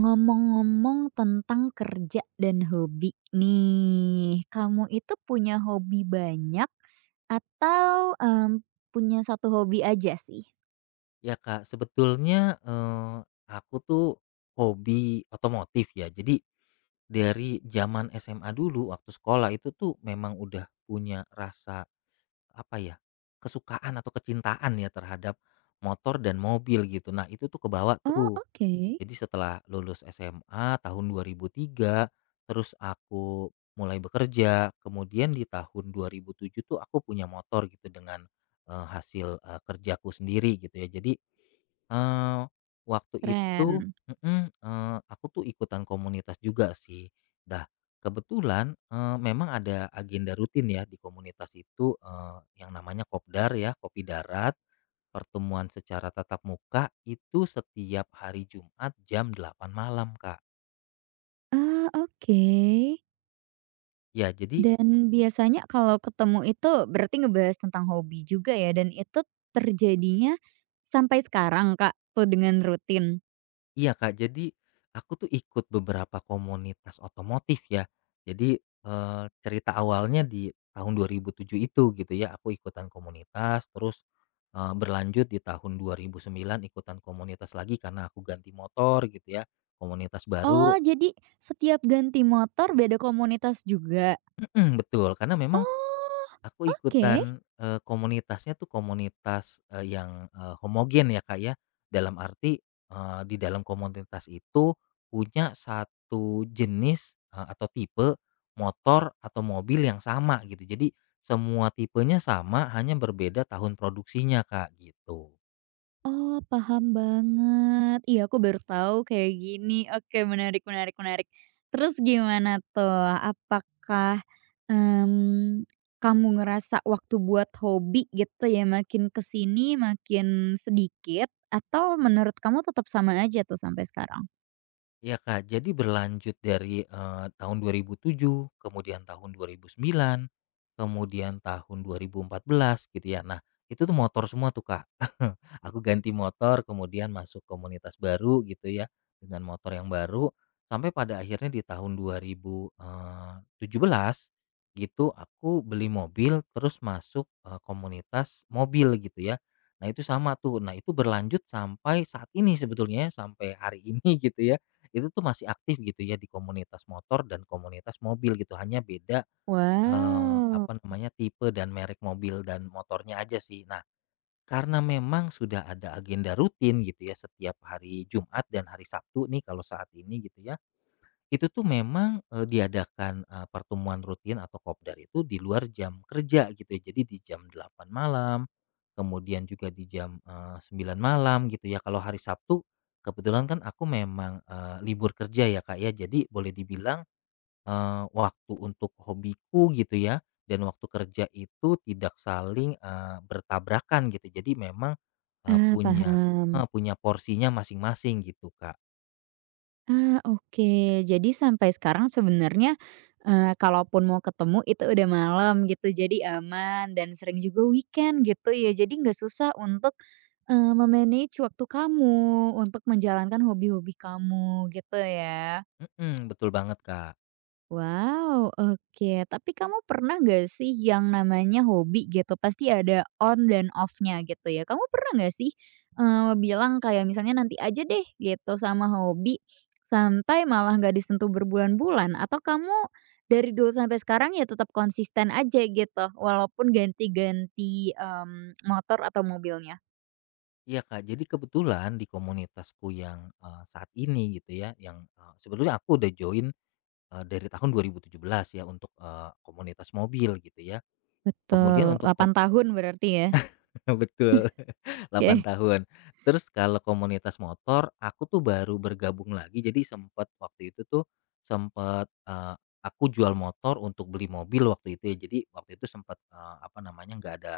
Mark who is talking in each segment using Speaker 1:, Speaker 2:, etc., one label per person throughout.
Speaker 1: Ngomong-ngomong tentang kerja dan hobi nih, kamu itu punya hobi banyak atau, punya satu hobi aja sih?
Speaker 2: Ya Kak, sebetulnya, aku tuh hobi otomotif ya. Jadi, dari zaman SMA dulu waktu sekolah itu tuh memang udah punya rasa, apa ya, kesukaan atau kecintaan ya terhadap motor dan mobil gitu. Nah itu tuh kebawa
Speaker 1: Oh,
Speaker 2: tuh.
Speaker 1: oke.
Speaker 2: Jadi setelah lulus SMA tahun 2003, terus aku mulai bekerja, kemudian di tahun 2007 tuh aku punya motor gitu dengan hasil kerjaku sendiri gitu ya. Jadi eh waktu itu
Speaker 1: Keren.
Speaker 2: mm-mm, aku tuh ikutan komunitas juga sih. Dah kebetulan memang ada agenda rutin ya di komunitas itu yang namanya kopdar ya kopi darat. Pertemuan secara tatap muka itu setiap hari Jumat jam 8 malam, Kak.
Speaker 1: Ah, oke.
Speaker 2: Ya jadi
Speaker 1: Dan biasanya kalau ketemu itu berarti ngebahas tentang hobi juga ya dan itu terjadinya sampai sekarang, Kak, tuh dengan rutin?
Speaker 2: Iya, Kak, jadi aku tuh ikut beberapa komunitas otomotif ya. Jadi, cerita awalnya di tahun 2007 itu gitu ya, aku ikutan komunitas terus, berlanjut di tahun 2009 ikutan komunitas lagi karena aku ganti motor gitu ya, komunitas baru.
Speaker 1: Oh, jadi setiap ganti motor beda komunitas juga?
Speaker 2: Betul, karena memang
Speaker 1: Oh,
Speaker 2: aku
Speaker 1: oke.
Speaker 2: ikutan, komunitasnya tuh komunitas, yang, homogen ya, Kak, ya. Dalam arti, di dalam komunitas itu punya satu jenis, atau tipe motor atau mobil yang sama gitu. Jadi semua tipenya sama, hanya berbeda tahun produksinya, Kak, gitu.
Speaker 1: Oh, paham banget. Iya, aku baru tahu kayak gini. Oke, menarik menarik menarik. Terus gimana tuh? Apakah, mmm, kamu ngerasa waktu buat hobi gitu ya, makin kesini makin sedikit atau menurut kamu tetap sama aja tuh sampai sekarang?
Speaker 2: Iya, Kak. Jadi berlanjut dari, tahun 2007, kemudian tahun 2009, kemudian tahun 2014 gitu ya. Nah, itu tuh motor semua tuh, Kak. Aku ganti motor, kemudian masuk komunitas baru gitu ya, dengan motor yang baru, sampai pada akhirnya di tahun 2000, 17 gitu aku beli mobil, terus masuk, komunitas mobil gitu ya. Nah, itu sama tuh. Nah, itu berlanjut sampai saat ini sebetulnya, sampai hari ini gitu ya. Itu tuh masih aktif gitu ya di komunitas motor dan komunitas mobil gitu, hanya beda,
Speaker 1: Wow.
Speaker 2: apa namanya, tipe dan merek mobil dan motornya aja sih. Nah, karena memang sudah ada agenda rutin gitu ya setiap hari Jumat dan hari Sabtu nih kalau saat ini gitu ya, itu tuh memang, diadakan, pertemuan rutin atau kopdar itu di luar jam kerja gitu ya. Jadi di jam 8 malam, kemudian juga di jam, 9 malam gitu ya. Kalau hari Sabtu, kebetulan kan aku memang, libur kerja ya, Kak, ya. Jadi boleh dibilang, waktu untuk hobiku gitu ya, dan waktu kerja itu tidak saling, bertabrakan gitu. Jadi memang, eee,
Speaker 1: Ah,
Speaker 2: punya heeh,
Speaker 1: paham.
Speaker 2: punya porsinya masing-masing gitu, Kak.
Speaker 1: Ah, oke. Jadi sampai sekarang sebenarnya, kalaupun mau ketemu itu udah malam gitu, jadi aman dan sering juga weekend gitu ya. Jadi nggak susah untuk, eee, me waktu kamu untuk menjalankan hobi-hobi kamu gitu ya.
Speaker 2: Mhm, betul banget, Kak.
Speaker 1: Wow, oke. Tapi kamu pernah nggak sih yang namanya hobi gitu, pasti ada on dan off-nya gitu ya. Kamu pernah nggak sih, bilang kayak misalnya, "Nanti aja deh," gitu, sama hobi, sampai malah nggak disentuh berbulan-bulan? Atau kamu dari dulu sampai sekarang ya tetap konsisten aja gitu, walaupun ganti-ganti, motor atau mobilnya?
Speaker 2: Iya Kak, jadi kebetulan di komunitasku yang, saat ini gitu ya, yang, sebetulnya aku udah join, dari tahun 2017 ya untuk, komunitas mobil gitu ya. Kemudian
Speaker 1: Betul,
Speaker 2: untuk
Speaker 1: delapan tahun berarti ya?
Speaker 2: Betul, delapan
Speaker 1: Oke.
Speaker 2: tahun. Terus kalau komunitas motor, aku tuh baru bergabung lagi, jadi sempat waktu itu tuh, aku jual motor untuk beli mobil waktu itu ya. Jadi waktu itu sempat apa namanya, nggak ada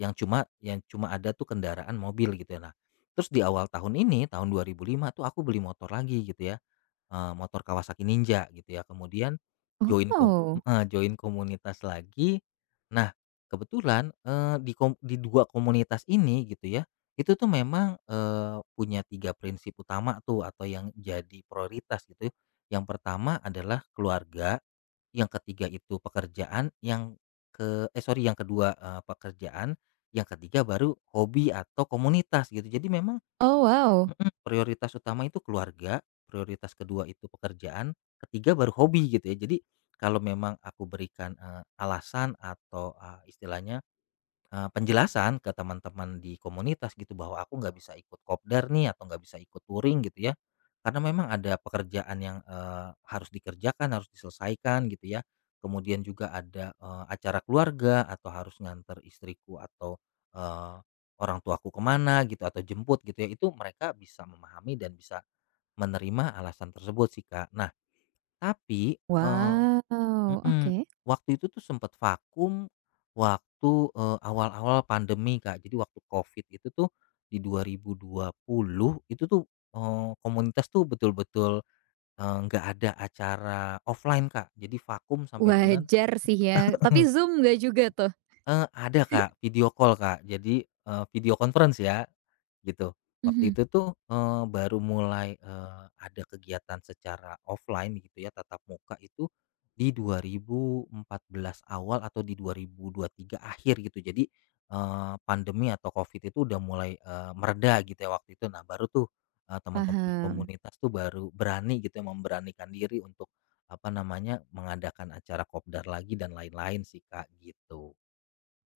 Speaker 2: yang cuma ada tuh kendaraan mobil gitu ya. Nah, terus di awal tahun ini, tahun 2005 tuh aku beli motor lagi gitu ya. Motor Kawasaki Ninja gitu ya, kemudian join kom
Speaker 1: Oh.
Speaker 2: heeh, join komunitas lagi. Nah kebetulan, di 2 komunitas ini gitu ya, itu tuh memang, punya 3 prinsip utama tuh atau yang jadi prioritas gitu. Yang pertama adalah keluarga, yang ketiga itu pekerjaan, sorry, yang kedua, pekerjaan, yang ketiga baru hobi atau komunitas gitu. Jadi memang
Speaker 1: Oh, wow.
Speaker 2: Mhm, prioritas utama itu keluarga, prioritas kedua itu pekerjaan, ketiga baru hobi gitu ya. Jadi kalau memang aku berikan, alasan atau, istilahnya penjelasan ke teman-teman di komunitas gitu bahwa aku nggak bisa ikut kopdar nih atau nggak bisa ikut touring gitu ya, karena memang ada pekerjaan yang, harus dikerjakan, harus diselesaikan gitu ya. Kemudian juga ada, acara keluarga atau harus nganter istriku atau, eee, orang tuaku ke mana gitu atau jemput gitu ya, itu mereka bisa memahami dan bisa menerima alasan tersebut sih, Kak. Nah tapi,
Speaker 1: Wow,
Speaker 2: Mhm,
Speaker 1: oke.
Speaker 2: waktu itu tuh sempet vakum waktu, awal-awal pandemi, Kak. Jadi waktu Covid itu tuh di 2020 itu tuh, komunitas tuh betul-betul, nggak ada acara offline, Kak. Jadi vakum sampai dengan.
Speaker 1: Wajar sih ya, tapi Zoom nggak juga tuh?
Speaker 2: Ada Kak, video call Kak, jadi, video conference ya, gitu. Waktu
Speaker 1: Mhm,
Speaker 2: itu tuh, baru mulai, ada kegiatan secara offline gitu ya, tatap muka itu di 2014 awal atau di 2023 akhir gitu. Jadi, pandemi atau Covid itu udah mulai, mereda gitu ya waktu itu. Nah baru tuh, teman-teman di
Speaker 1: paham.
Speaker 2: komunitas tuh baru berani gitu ya, memberanikan diri untuk, apa namanya, mengadakan acara kopdar lagi dan lain-lain sih Kak, gitu.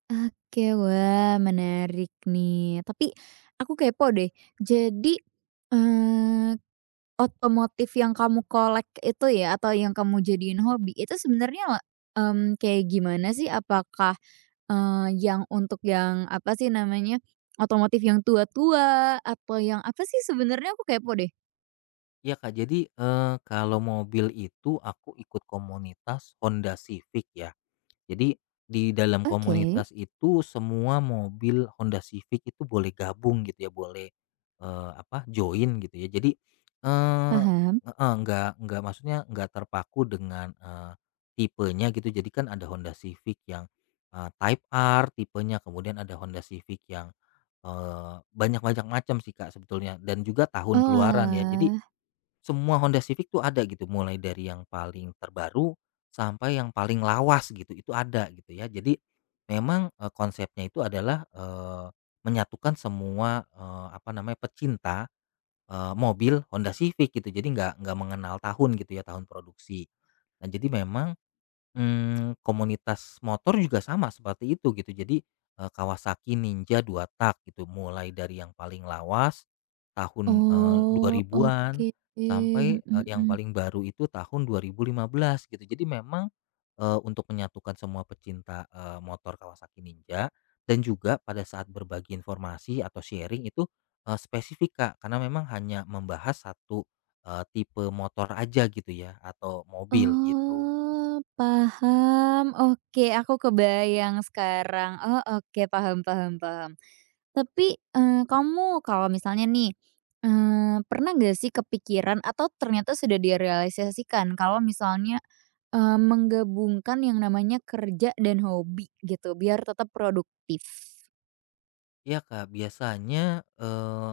Speaker 1: Oke, wah menarik nih. Tapi aku kepo deh, jadi, eee, otomotif yang kamu kolek itu ya atau yang kamu jadiin hobi itu sebenarnya, kayak gimana sih? Apakah, yang untuk yang apa sih namanya, otomotif yang tua-tua atau yang apa sih sebenarnya? Aku kepo deh.
Speaker 2: Iya Kak, jadi, kalau mobil itu aku ikut komunitas Honda Civic ya. Jadi di dalam
Speaker 1: Oke,
Speaker 2: komunitas itu semua mobil Honda Civic itu boleh gabung gitu ya, boleh, apa, join gitu ya. Jadi, eee
Speaker 1: paham.
Speaker 2: heeh, nggak maksudnya nggak terpaku dengan, tipenya gitu. Jadi kan ada Honda Civic yang, Type R tipenya, kemudian ada Honda Civic yang, banyak banyak macam sih Kak sebetulnya, dan juga tahun keluaran ya. Jadi
Speaker 1: Oalah.
Speaker 2: semua Honda Civic tuh ada gitu, mulai dari yang paling terbaru sampai yang paling lawas gitu, itu ada gitu ya. Jadi memang, konsepnya itu adalah, menyatukan semua, apa namanya, pecinta, mobil Honda Civic gitu. Jadi nggak mengenal tahun gitu ya, tahun produksi. Nah, jadi memang komunitas motor juga sama seperti itu gitu. Jadi, Kawasaki Ninja 2 tak gitu, mulai dari yang paling lawas tahun,
Speaker 1: Oh,
Speaker 2: 2000-an
Speaker 1: oke,
Speaker 2: sampai,
Speaker 1: mhm
Speaker 2: yang
Speaker 1: mhm.
Speaker 2: paling baru itu tahun 2015 gitu. Jadi memang, untuk menyatukan semua pecinta, motor Kawasaki Ninja dan juga pada saat berbagi informasi atau sharing itu, spesifik, Kak, karena memang hanya membahas satu tipe motor aja gitu ya atau mobil gitu.
Speaker 1: Oh, paham, oke, aku kebayang sekarang. Oh, oke, paham paham paham. Tapi, kamu kalau misalnya nih, pernah nggak sih kepikiran atau ternyata sudah direalisasikan kalau misalnya, menggabungkan yang namanya kerja dan hobi gitu biar tetap produktif?
Speaker 2: Iya Kak, biasanya,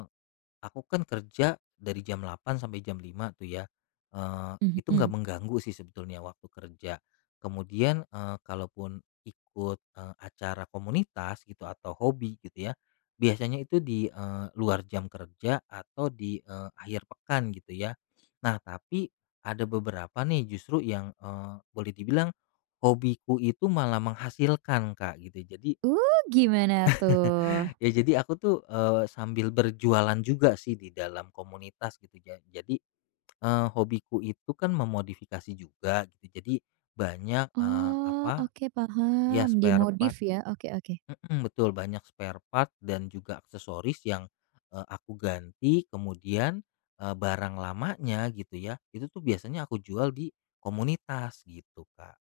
Speaker 2: aku kan kerja dari jam 8 sampai jam 5 tuh ya, eee, itu nggak
Speaker 1: Mhm.
Speaker 2: mengganggu sih sebetulnya waktu kerja. Kemudian, kalaupun ikut, acara komunitas gitu atau hobi gitu ya, biasanya itu di, luar jam kerja atau di, akhir pekan gitu ya. Nah tapi ada beberapa nih justru yang, boleh dibilang hobiku itu malah menghasilkan Kak gitu.
Speaker 1: Gimana tuh?
Speaker 2: Jadi aku tuh, sambil berjualan juga sih di dalam komunitas gitu ya. Jadi, hobiku itu kan memodifikasi juga gitu. Jadi banyak,
Speaker 1: Oh,
Speaker 2: apa,
Speaker 1: oke
Speaker 2: ya
Speaker 1: paham,
Speaker 2: spare
Speaker 1: dimodif
Speaker 2: part
Speaker 1: ya? Oke oke.
Speaker 2: mhm, betul banyak spare part dan juga aksesoris yang, aku ganti kemudian, barang lamanya gitu ya, itu tuh biasanya aku jual di komunitas gitu Kak.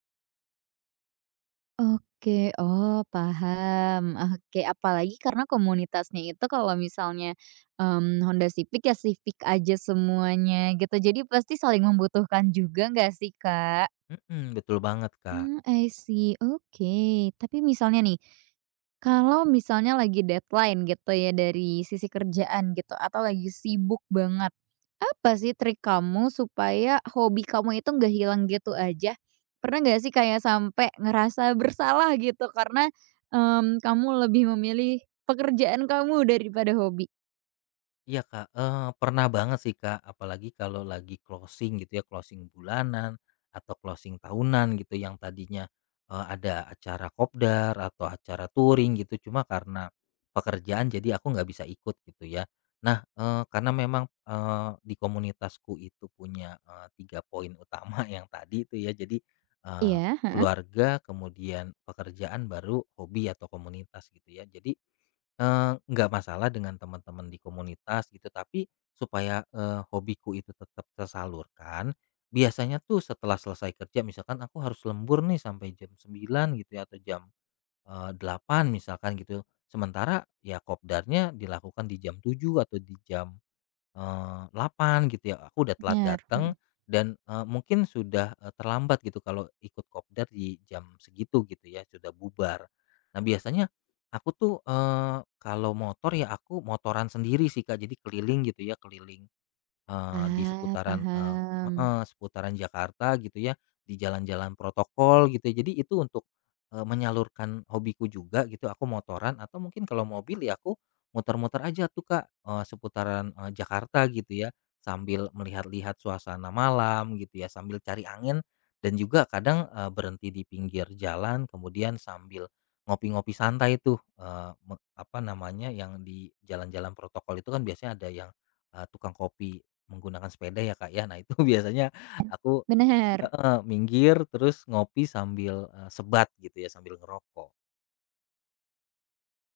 Speaker 1: Oke, oh paham, oke. Apalagi karena komunitasnya itu kalau misalnya, Honda Civic ya Civic aja semuanya gitu, jadi pasti saling membutuhkan juga nggak sih, Kak?
Speaker 2: Mhm, betul banget Kak.
Speaker 1: Hmm, I see, oke. Tapi misalnya nih, kalau misalnya lagi deadline gitu ya dari sisi kerjaan gitu atau lagi sibuk banget. Apa sih trik kamu supaya hobi kamu itu nggak hilang gitu aja? Pernah nggak sih kayak sampai ngerasa bersalah gitu karena, kamu lebih memilih pekerjaan kamu daripada hobi?
Speaker 2: Iya Kak, pernah banget sih Kak, apalagi kalau lagi closing gitu ya, closing bulanan atau closing tahunan gitu yang tadinya, ada acara kopdar atau acara touring gitu, cuma karena pekerjaan jadi aku nggak bisa ikut gitu ya. Nah, karena memang, di komunitasku itu punya, 3 poin utama yang tadi itu ya, jadi, eee,
Speaker 1: Iya, heeh,
Speaker 2: keluarga kemudian pekerjaan baru hobi atau komunitas gitu ya. Jadi nggak masalah dengan teman-teman di komunitas gitu, tapi supaya, hobiku itu tetap tersalurkan, biasanya tuh setelah selesai kerja misalkan aku harus lembur nih sampai jam 9 gitu ya atau jam, 8.00 misalkan gitu. Sementara ya kopdarnya dilakukan di jam 7 atau di jam 8 gitu ya, aku udah telat
Speaker 1: bener,
Speaker 2: datang
Speaker 1: mhm.
Speaker 2: dan, mungkin sudah, terlambat gitu kalau ikut kopdar di jam segitu gitu ya, sudah bubar. Nah biasanya aku tuh, kalau motor ya aku motoran sendiri sih Kak, jadi keliling gitu ya, keliling di
Speaker 1: Ah,
Speaker 2: seputaran, eee
Speaker 1: paham.
Speaker 2: heeh, seputaran Jakarta gitu ya, di jalan-jalan protokol gitu ya. Jadi itu untuk, menyalurkan hobiku juga gitu, aku motoran atau mungkin kalau mobil ya aku muter-muter aja tuh Kak, seputaran, Jakarta gitu ya, sambil melihat-lihat suasana malam gitu ya, sambil cari angin dan juga kadang, berhenti di pinggir jalan kemudian sambil ngopi-ngopi santai tuh, apa namanya, yang di jalan-jalan protokol itu kan biasanya ada yang, tukang kopi. Menggunakan sepeda ya, Kak, ya. Nah, itu biasanya aku
Speaker 1: Benar.
Speaker 2: heeh, minggir terus ngopi sambil, sebat gitu ya, sambil ngerokok.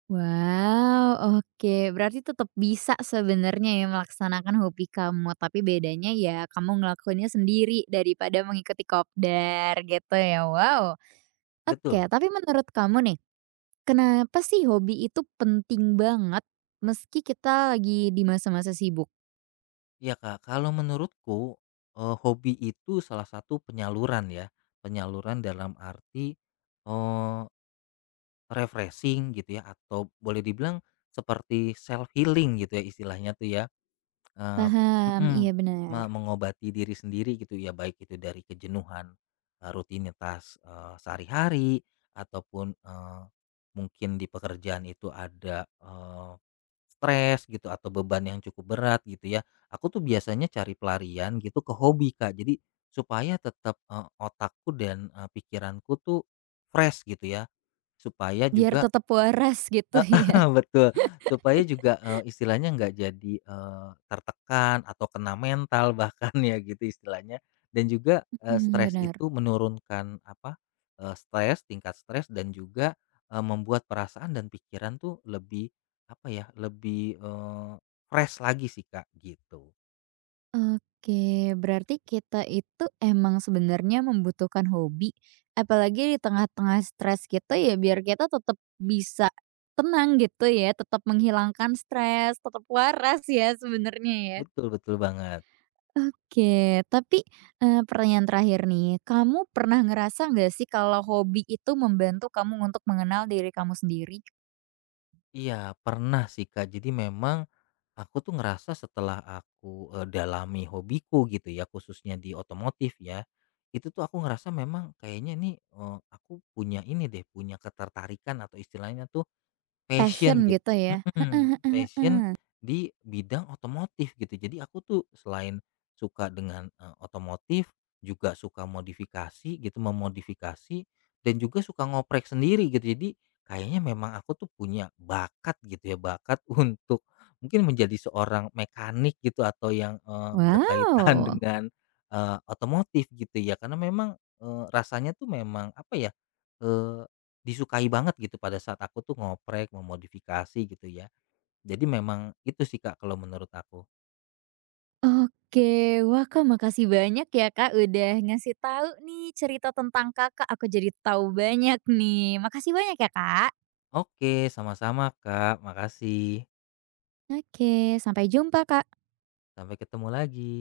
Speaker 1: Wow, oke. Berarti tetap bisa sebenarnya ya melaksanakan hobi kamu, tapi bedanya ya kamu ngelakuinnya sendiri daripada mengikuti kopdar gitu ya, wow. Oke,
Speaker 2: Betul.
Speaker 1: tapi menurut kamu nih, kenapa sih hobi itu penting banget meski kita lagi di masa-masa sibuk?
Speaker 2: Iya, Kak. Kalau menurutku, hobi itu salah satu penyaluran ya, penyaluran dalam arti, eee, refreshing gitu ya, atau boleh dibilang seperti self healing gitu ya istilahnya tuh ya. Eee,
Speaker 1: Paham,
Speaker 2: mhm,
Speaker 1: iya
Speaker 2: me
Speaker 1: benar.
Speaker 2: Mengobati diri sendiri gitu ya, baik itu dari kejenuhan, rutinitas, sehari-hari ataupun, mungkin di pekerjaan itu ada, stres gitu atau beban yang cukup berat gitu ya. Aku tuh biasanya cari pelarian gitu ke hobi, Kak. Jadi supaya tetap, otakku dan, pikiranku tuh fresh gitu ya, supaya
Speaker 1: Biar
Speaker 2: juga,
Speaker 1: tetap waras gitu
Speaker 2: heeh,
Speaker 1: ya.
Speaker 2: betul. Supaya juga, istilahnya nggak jadi, tertekan atau kena mental bahkan ya gitu istilahnya, dan juga,
Speaker 1: Mhm,
Speaker 2: stres
Speaker 1: benar.
Speaker 2: itu menurunkan apa, stres, tingkat stres dan juga, membuat perasaan dan pikiran tuh lebih apa ya, lebih, fresh lagi sih Kak, gitu.
Speaker 1: Oke, berarti kita itu emang sebenarnya membutuhkan hobi, apalagi di tengah-tengah stres gitu ya biar kita tetap bisa tenang gitu ya, tetap menghilangkan stres, tetap waras ya sebenarnya ya.
Speaker 2: Betul betul banget.
Speaker 1: Oke, tapi, pertanyaan terakhir nih, kamu pernah ngerasa nggak sih kalau hobi itu membantu kamu untuk mengenal diri kamu sendiri?
Speaker 2: Iya, pernah sih, Kak. Jadi memang aku tuh ngerasa setelah aku, dalami hobiku gitu ya, khususnya di otomotif ya, itu tuh aku ngerasa memang kayaknya nih, aku punya ini deh, punya ketertarikan atau istilahnya tuh Passion
Speaker 1: Passion
Speaker 2: git
Speaker 1: gitu ya?
Speaker 2: mhm, passion di bidang otomotif gitu. Jadi aku tuh selain suka dengan, otomotif, juga suka modifikasi gitu, memodifikasi dan juga suka ngoprek sendiri gitu. Jadi kayaknya memang aku tuh punya bakat gitu ya, bakat untuk mungkin menjadi seorang mekanik gitu atau yang, berkaitan
Speaker 1: Wow,
Speaker 2: dengan, otomotif gitu ya. Karena memang, rasanya tuh memang apa ya, eh, disukai banget gitu pada saat aku tuh ngoprek, memodifikasi gitu ya. Jadi memang itu sih Kak kalau menurut aku.
Speaker 1: oke. Wah, Kak, makasih banyak ya, Kak, udah ngasih tahu nih cerita tentang Kakak, aku jadi tahu banyak nih. Makasih banyak ya, Kak.
Speaker 2: Oke, sama-sama Kak, makasih.
Speaker 1: Oke, sampai jumpa, Kak.
Speaker 2: Sampai ketemu lagi.